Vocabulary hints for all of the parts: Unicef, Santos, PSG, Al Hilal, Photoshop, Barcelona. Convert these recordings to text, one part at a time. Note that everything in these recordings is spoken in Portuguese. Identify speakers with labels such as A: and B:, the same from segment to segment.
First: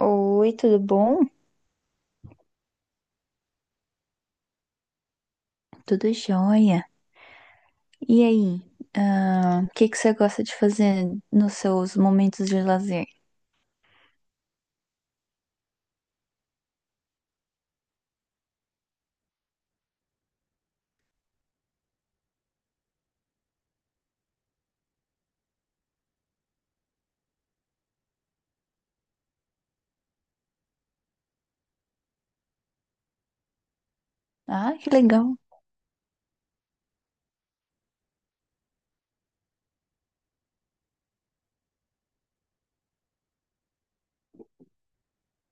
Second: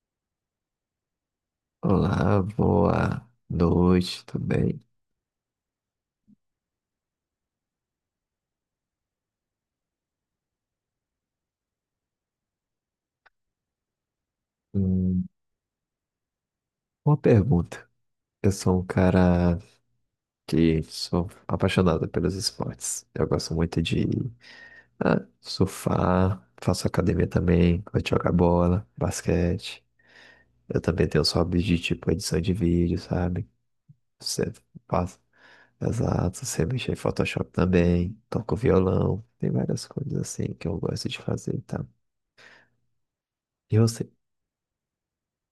A: Oi, tudo bom?
B: Olá, boa noite, tudo bem?
A: Tudo jóia. E aí, o que que você gosta de fazer nos seus momentos de lazer?
B: Hum, uma pergunta. Eu sou um cara que sou apaixonado pelos esportes. Eu gosto muito de surfar, faço academia também, gosto de jogar bola, basquete. Eu também tenho os hobbies de tipo edição de vídeo, sabe? Você
A: Ah, que
B: faz,
A: legal.
B: exato, você mexe em Photoshop também, toco violão, tem várias coisas assim que eu gosto de fazer, tá? E você?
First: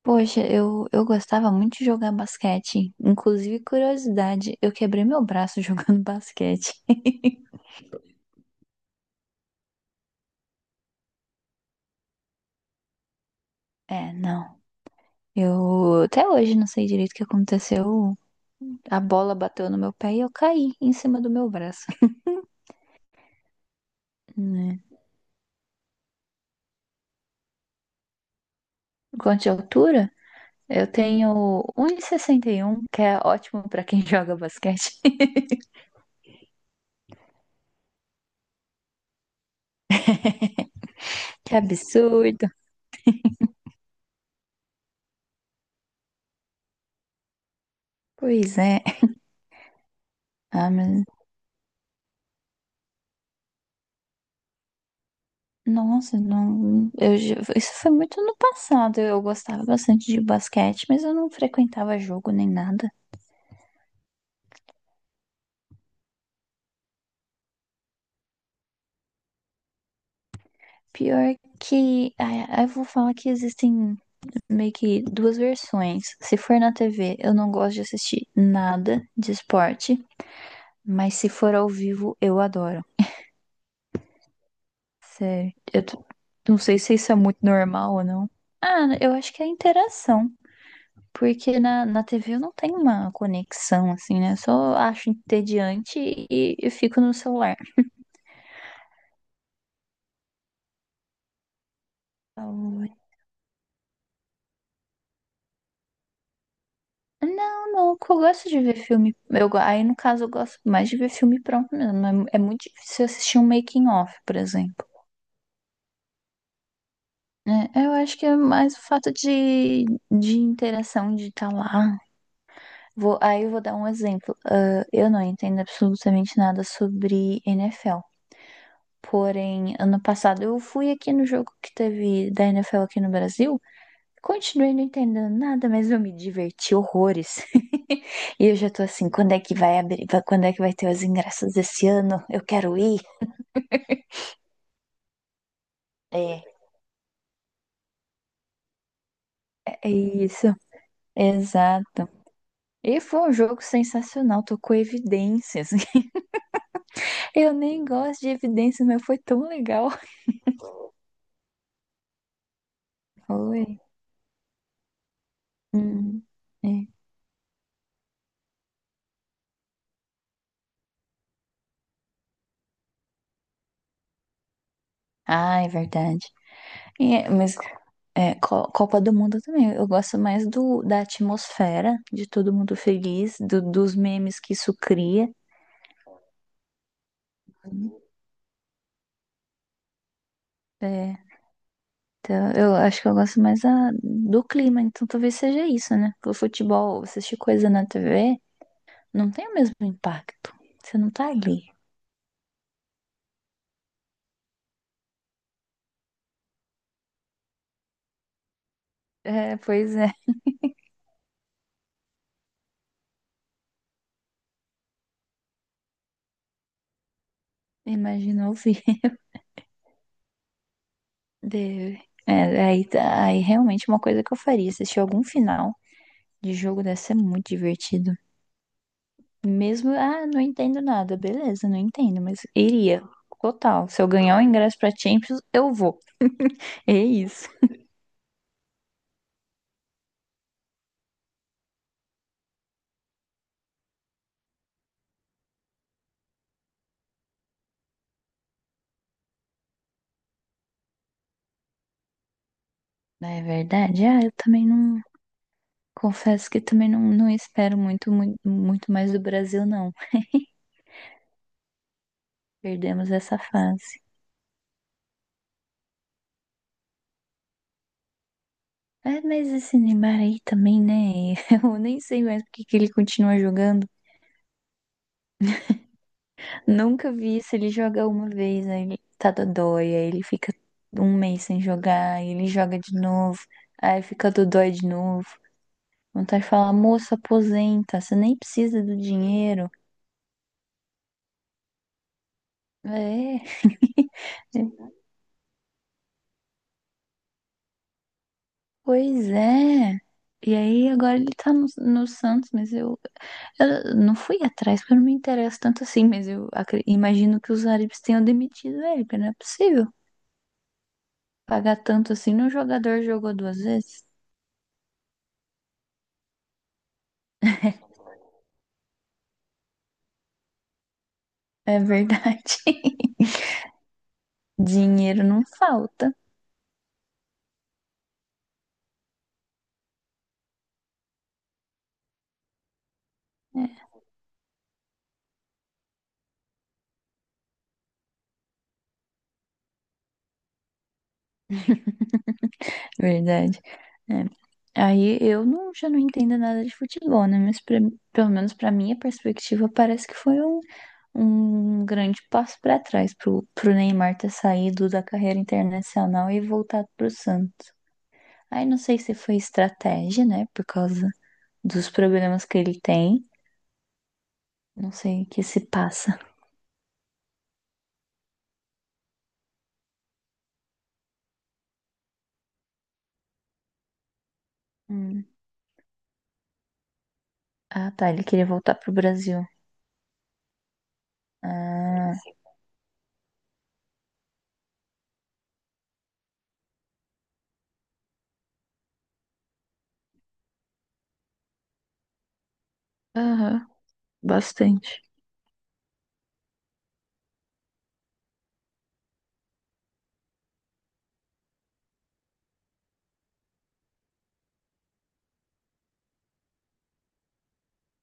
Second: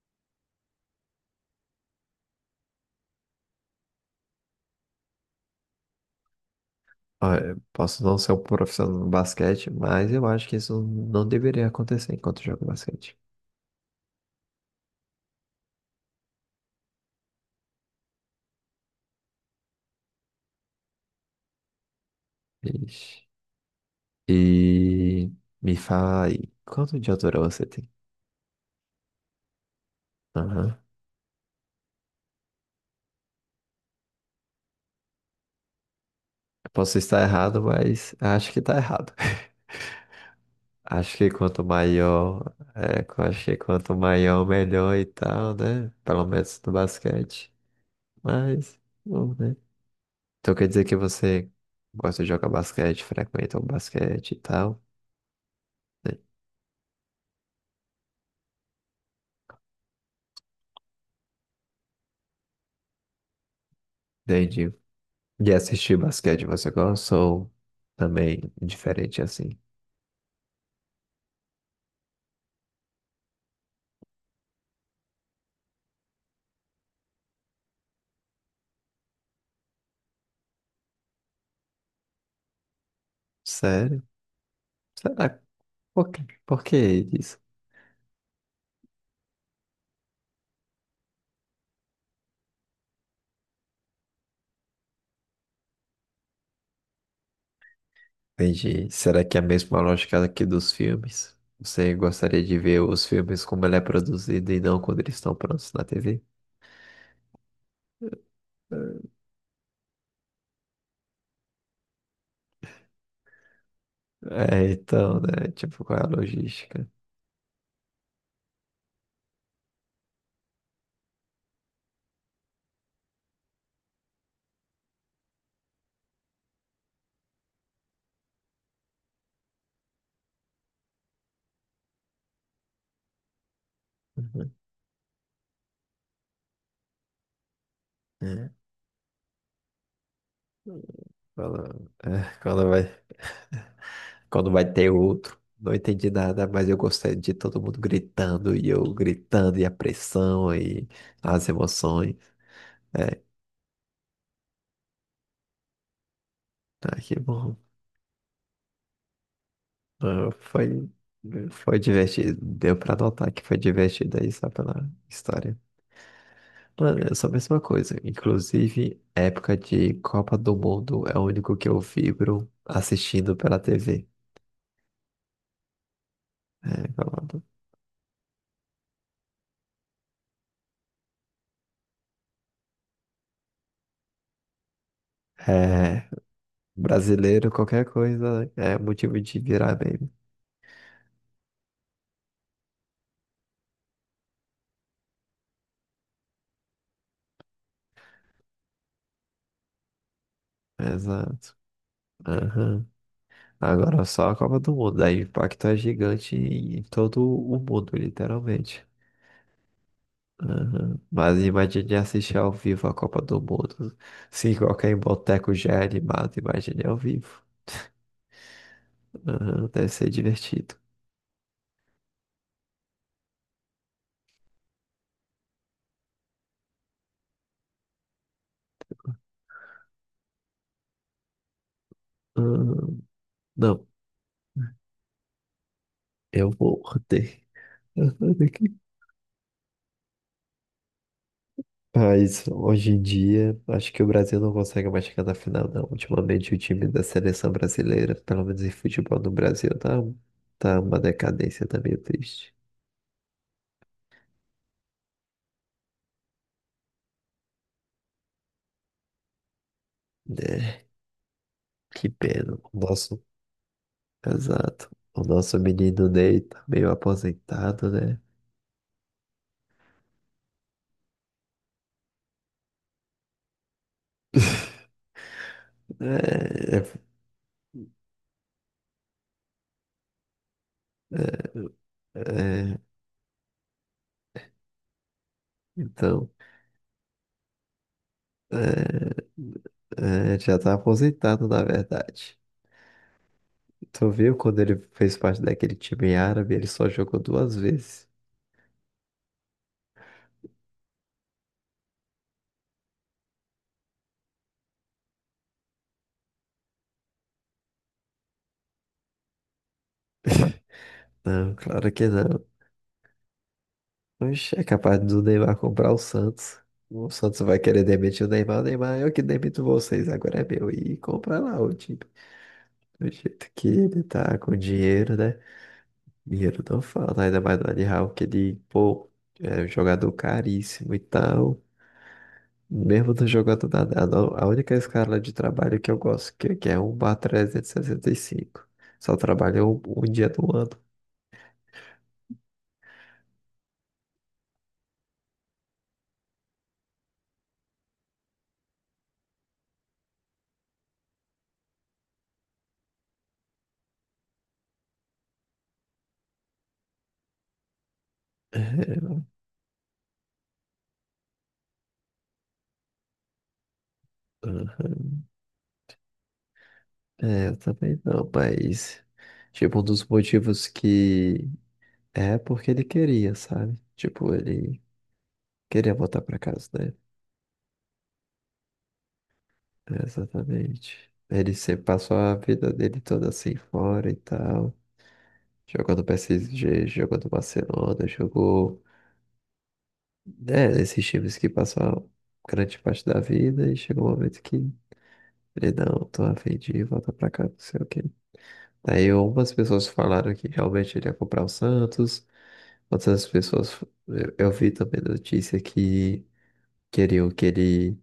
A: Poxa, eu gostava muito de jogar basquete. Inclusive, curiosidade, eu quebrei meu braço jogando basquete.
B: Olha, posso não ser um profissional no basquete, mas eu acho que isso não deveria acontecer enquanto eu jogo basquete.
A: É, não. Eu até hoje não sei direito o que aconteceu. A bola bateu no meu pé e eu caí em cima do meu braço.
B: Ixi.
A: Né?
B: E me fala aí, quanto de altura você tem?
A: Quanto de altura?
B: Aham.
A: Eu tenho um e sessenta e um, que é ótimo pra quem joga basquete.
B: Eu posso estar errado, mas acho que tá errado. Acho que
A: Que
B: quanto
A: absurdo.
B: maior, é, eu acho que quanto maior, melhor e tal, né? Pelo menos no basquete.
A: Pois
B: Mas,
A: é.
B: bom, né? Então quer
A: Ah,
B: dizer que
A: mas,
B: você gosta de jogar basquete, frequenta o basquete e tal, né?
A: nossa, não, isso foi muito no passado. Eu gostava bastante de basquete, mas eu não frequentava jogo nem nada.
B: Entendi. E assistir basquete você gosta ou também diferente assim?
A: Pior que, eu vou falar que existem meio que duas versões. Se for na TV, eu não gosto de assistir nada de esporte, mas se for ao vivo, eu adoro.
B: Sério? Será?
A: Sério,
B: Por que,
A: não
B: por que
A: sei se isso é
B: isso?
A: muito normal ou não. Ah, eu acho que é a interação. Porque na TV eu não tenho uma conexão, assim, né? Eu só acho entediante e fico no celular.
B: Entendi. Será que é a mesma lógica aqui dos filmes? Você gostaria de ver
A: Então,
B: os filmes como ele é produzido e não quando eles estão prontos na TV?
A: não, não, que eu gosto de ver filme. Aí, no caso, eu gosto mais de ver filme pronto mesmo. É, é muito difícil assistir um making-of, por
B: É,
A: exemplo.
B: então, né? Tipo, qual é a logística?
A: É, eu acho que é mais o fato de interação, de estar lá. Aí eu vou dar um exemplo. Ah, eu não entendo absolutamente nada sobre NFL. Porém, ano passado eu fui aqui no jogo que teve da NFL aqui no Brasil.
B: Uhum.
A: Continuei não entendendo nada, mas eu me diverti horrores. E
B: É,
A: eu já tô assim, quando é que vai abrir? Quando é que vai ter os ingressos esse ano?
B: é,
A: Eu quero ir.
B: quando vai ter outro. Não entendi
A: É,
B: nada, mas eu gostei de todo mundo gritando e eu gritando e a
A: é isso.
B: pressão e as
A: Exato.
B: emoções.
A: E
B: É,
A: foi um jogo sensacional, tocou evidências.
B: ah, que
A: Eu
B: bom.
A: nem gosto de evidências, mas foi tão legal.
B: Ah, foi, foi divertido. Deu pra notar que foi
A: Foi.
B: divertido aí só pela história.
A: Hum, é.
B: Mano, é só a mesma coisa. Inclusive, época de Copa do Mundo é o único que eu vibro assistindo pela TV.
A: Ah, é verdade.
B: É,
A: É,
B: falando.
A: mas Copa do Mundo também. Eu gosto mais da atmosfera, de todo mundo feliz, dos memes que isso cria.
B: É, brasileiro, qualquer coisa é motivo de virar meme.
A: É, então, eu acho que eu gosto mais do clima, então talvez seja isso, né? Porque o futebol, você assistir coisa na TV, não tem o mesmo impacto. Você não tá
B: Exato.
A: ali.
B: Aham. Agora só a Copa do Mundo. Aí o impacto é gigante em todo o mundo, literalmente.
A: É, pois é.
B: Aham. Mas imagine assistir ao vivo a Copa do Mundo. Se qualquer boteco já é animado, imagine ao vivo.
A: Imagina ouvir.
B: Aham, deve ser divertido.
A: Deve. É, aí realmente uma coisa que eu faria, assistir algum final de jogo deve ser muito divertido. Mesmo, não entendo nada, beleza, não entendo, mas
B: Aham,
A: iria.
B: não,
A: Total. Se eu ganhar o ingresso pra Champions, eu vou.
B: eu vou
A: É
B: ter.
A: isso.
B: Aham, daqui. Mas hoje em dia, acho que o Brasil não consegue mais chegar na final, não. Ultimamente, o time da seleção brasileira, pelo menos em futebol no Brasil, tá uma decadência, tá meio triste.
A: É verdade. Ah, eu também não. Confesso que também não, não espero muito, muito, muito mais do Brasil, não.
B: Né? Que pena. O
A: Perdemos
B: nosso,
A: essa fase.
B: exato. O nosso menino Ney tá meio aposentado, né?
A: É, mas esse Neymar aí também, né? Eu nem sei mais por que que ele continua jogando.
B: É,
A: Nunca vi isso. Ele joga uma vez, aí ele tá dodói, aí ele fica um mês sem jogar,
B: é,
A: aí ele joga
B: é,
A: de novo, aí fica dodói de novo.
B: então,
A: Vontade de falar, moço, aposenta, você nem precisa do dinheiro.
B: é, já tá aposentado, na verdade.
A: É.
B: Tu viu quando ele fez parte daquele time árabe, ele só jogou duas vezes.
A: Pois é. E aí agora ele tá no Santos, mas eu não fui atrás porque eu não me interesso tanto assim, mas imagino que os árabes tenham demitido ele, porque não é possível
B: Não,
A: pagar
B: claro que
A: tanto assim
B: não.
A: num jogador que jogou duas vezes.
B: Oxe, é capaz do Neymar comprar o Santos. O Santos vai querer demitir o Neymar. O Neymar, eu que demito vocês, agora é meu. E compra lá o
A: É
B: time.
A: verdade.
B: Do jeito que ele tá com dinheiro,
A: Dinheiro
B: né?
A: não falta.
B: Dinheiro não falta, ainda mais do Al Hilal, que ele, pô, é um jogador caríssimo e tal. Mesmo no jogo
A: É
B: atual, a no- a única escala de trabalho que eu gosto, que é um bar cinco. Só trabalho um dia do ano.
A: verdade. É. Aí eu não, já não entendo nada de futebol, né? Mas pelo menos para minha perspectiva, parece que foi um grande passo para trás pro Neymar ter saído da carreira internacional e voltado pro Santos. Aí não sei se foi estratégia, né? Por causa dos problemas que ele tem. Não
B: Aham.
A: sei o que se passa.
B: É, eu também não, mas... Tipo, um dos motivos que... É porque ele queria, sabe? Tipo, ele
A: Hum.
B: queria voltar pra casa, né?
A: Ah, tá. Ele queria voltar pro Brasil.
B: É, exatamente. Ele sempre
A: Ah,
B: passou a vida dele toda assim fora e tal. Jogou no PSG, jogou no Barcelona, jogou. É, esses times que passam grande parte da
A: aham,
B: vida e chega um momento que
A: bastante.
B: ele não, tô a fim de voltar pra cá, não sei o quê. Aí, algumas pessoas falaram que realmente ele ia comprar o Santos, outras pessoas, eu vi também notícia que queriam que ele,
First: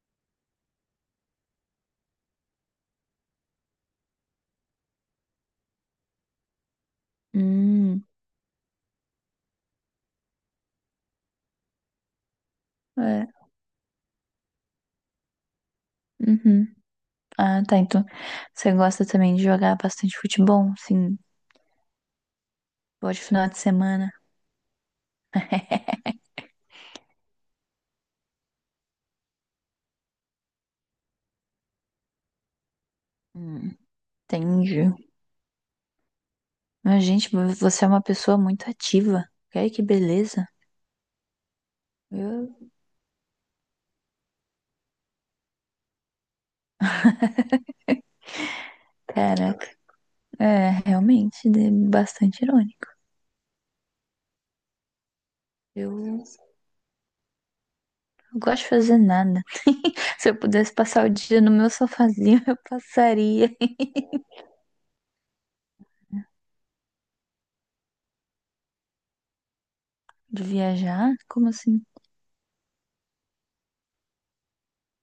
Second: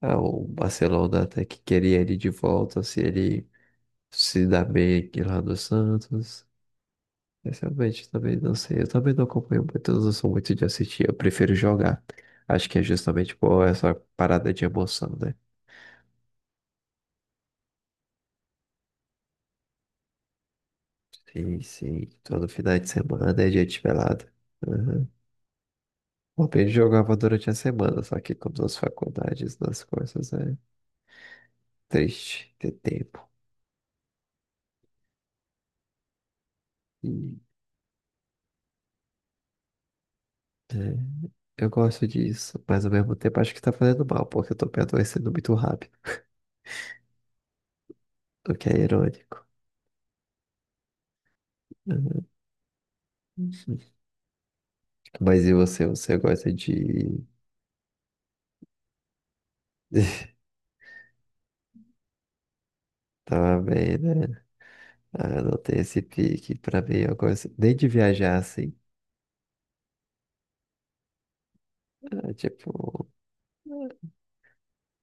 B: ah, o Barcelona até que queria ele de volta, se ele se dá bem aqui lá no Santos. Eu
A: Hum,
B: realmente também não sei. Eu também não acompanho muito, eu não sou muito de assistir, eu prefiro jogar. Acho que é
A: é.
B: justamente por essa parada de emoção, né?
A: Uhum. Ah, tá. Então, você gosta também de jogar bastante futebol, sim,
B: Sim, sim. Todo final de
A: pode
B: semana
A: final
B: é
A: de
B: dia de
A: semana.
B: pelada. Uhum. Bom, eu jogava durante a semana, só que com duas faculdades, duas coisas, é triste ter tempo.
A: Hum, entendi. Mas,
B: E,
A: gente, você é uma pessoa muito ativa. Olha que beleza.
B: é, eu gosto
A: Eu,
B: disso, mas ao mesmo tempo acho que tá fazendo mal, porque eu tô me adoecendo muito rápido, o que é irônico.
A: Caraca. É, realmente,
B: Uhum.
A: bastante irônico.
B: Mas e você?
A: Eu
B: Você
A: não
B: gosta de.
A: gosto de fazer nada. Se eu pudesse passar o dia no meu sofazinho, eu passaria.
B: Tava bem, né? Anotei esse pique pra mim. Eu gosto nem de viajar assim.
A: De viajar? Como assim?
B: Ah, tipo,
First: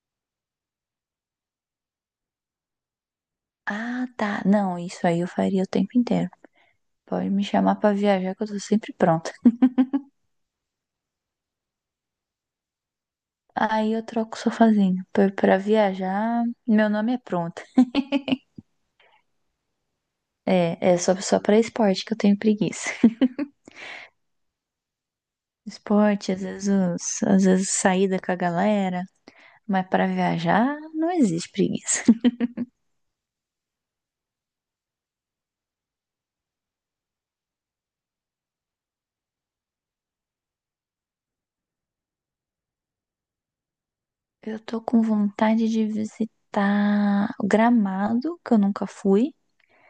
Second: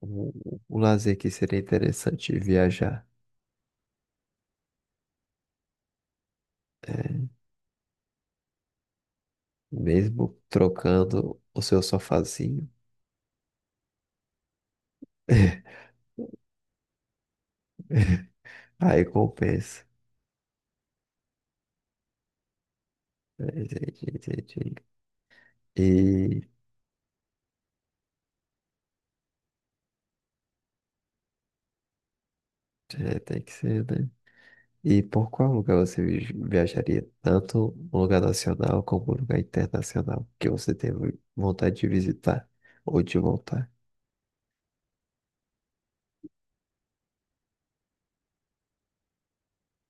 B: o, o lazer que seria interessante viajar.
A: Ah, tá. Não, isso aí eu faria o tempo inteiro. Pode
B: É,
A: me chamar pra viajar que eu tô sempre pronta.
B: mesmo trocando o seu sofazinho,
A: Aí eu troco o sofazinho pra viajar. Meu nome é pronta.
B: aí compensa.
A: É, é só, pra esporte que eu tenho preguiça.
B: É, entendi, entendi.
A: Esporte, às
B: E
A: vezes, às vezes saída com a galera, mas pra viajar não existe preguiça.
B: é, tem que ser, né? E por qual lugar você viajaria? Tanto um lugar nacional como um lugar internacional que você tem vontade de visitar ou de voltar?
A: Eu tô com vontade de visitar o Gramado, que eu nunca fui.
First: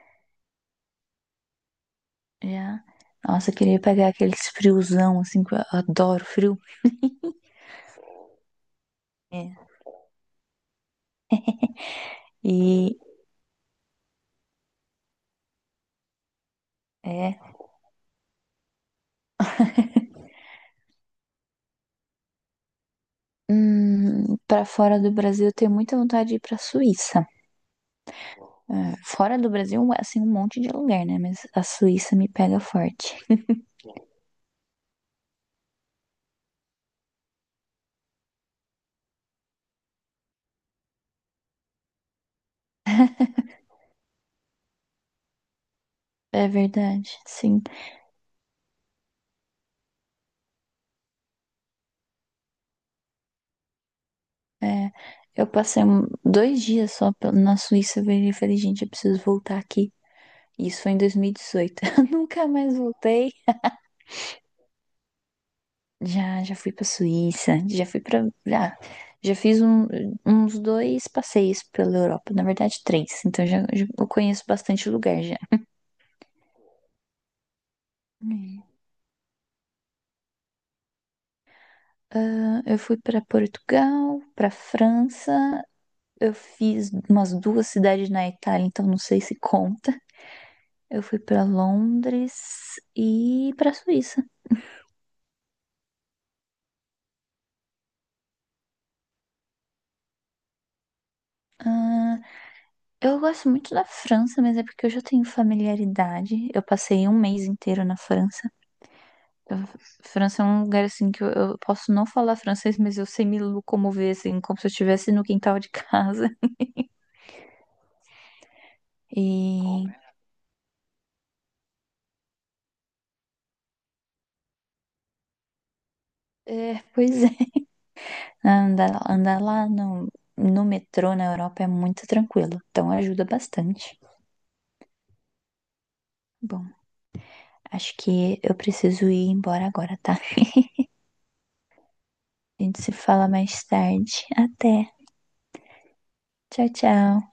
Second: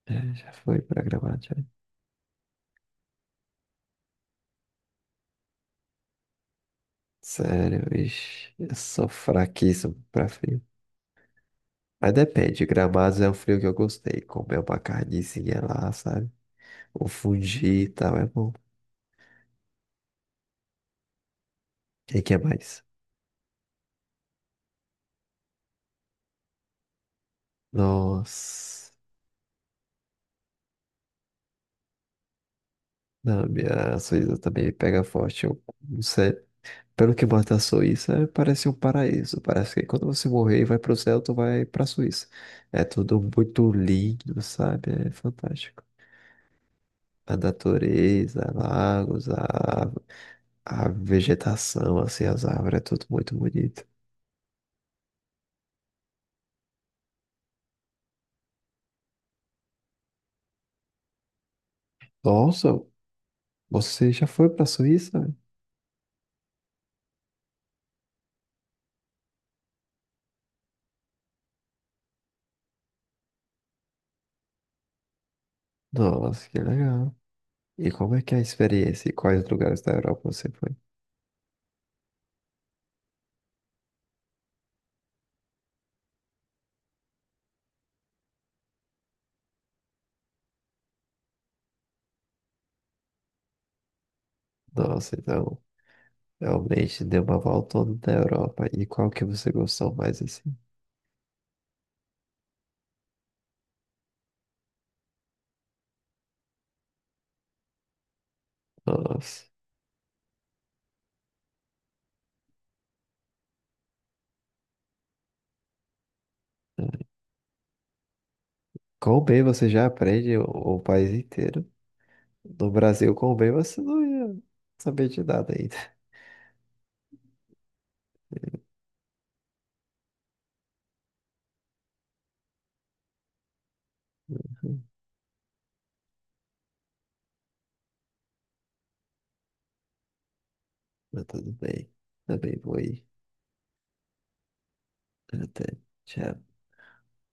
B: É, já foi pra gramado já.
A: Já. Nossa, eu queria pegar aqueles friozão, assim, que eu adoro frio.
B: Sério, ixi, eu sou
A: É.
B: fraquíssimo pra frio. Mas depende,
A: E
B: Gramados é um frio que eu gostei. Comer uma carnezinha lá, sabe? O
A: é.
B: fundi e tal, é bom. E o que é mais?
A: Para fora do Brasil, eu tenho muita vontade de ir pra Suíça.
B: Nossa.
A: Fora do Brasil, é, assim, um monte de lugar, né? Mas a Suíça me pega forte.
B: Não, minha Suíça também pega forte. Eu, não sei. Pelo que mata a Suíça, parece um paraíso. Parece que quando você morrer e vai pro céu, tu vai pra Suíça. É tudo muito lindo, sabe? É fantástico.
A: É verdade,
B: A
A: sim.
B: natureza, lagos, a vegetação, assim, as árvores, é tudo muito bonito.
A: É, eu passei 2 dias só na Suíça, eu virei e falei, gente, eu preciso voltar aqui. Isso foi em 2018. Nunca mais
B: Nossa,
A: voltei.
B: você já foi pra Suíça?
A: Já, já fui pra Suíça, já fui pra. Já, já fiz uns dois passeios pela Europa, na verdade, três. Então já, eu conheço bastante lugar já.
B: Nossa, que legal. E como é que é a
A: Hum.
B: experiência? E quais lugares da Europa você foi?
A: Eu fui pra Portugal, pra França, eu fiz umas duas cidades na Itália, então não sei se conta. Eu fui pra Londres e pra Suíça.
B: Nossa, então, realmente deu uma volta toda da Europa. E qual que você gostou mais, assim?
A: Ah, eu gosto muito da França, mas é porque eu já tenho familiaridade. Eu passei um mês inteiro na França.
B: Nossa.
A: Eu- França é um lugar assim que eu posso não falar francês, mas eu sei me locomover assim, como se eu estivesse no quintal de casa.
B: É. Com o bem você já
A: E
B: aprende o país inteiro. No Brasil, com o bem você não ia saber de nada ainda.
A: é, pois é, andar lá no metrô na Europa é muito tranquilo, então ajuda bastante. Bom. Acho que eu preciso ir embora agora, tá?
B: Mas tudo bem. Também
A: A
B: vou
A: gente se
B: ir.
A: fala mais tarde. Até.
B: Até. Tchau.
A: Tchau, tchau.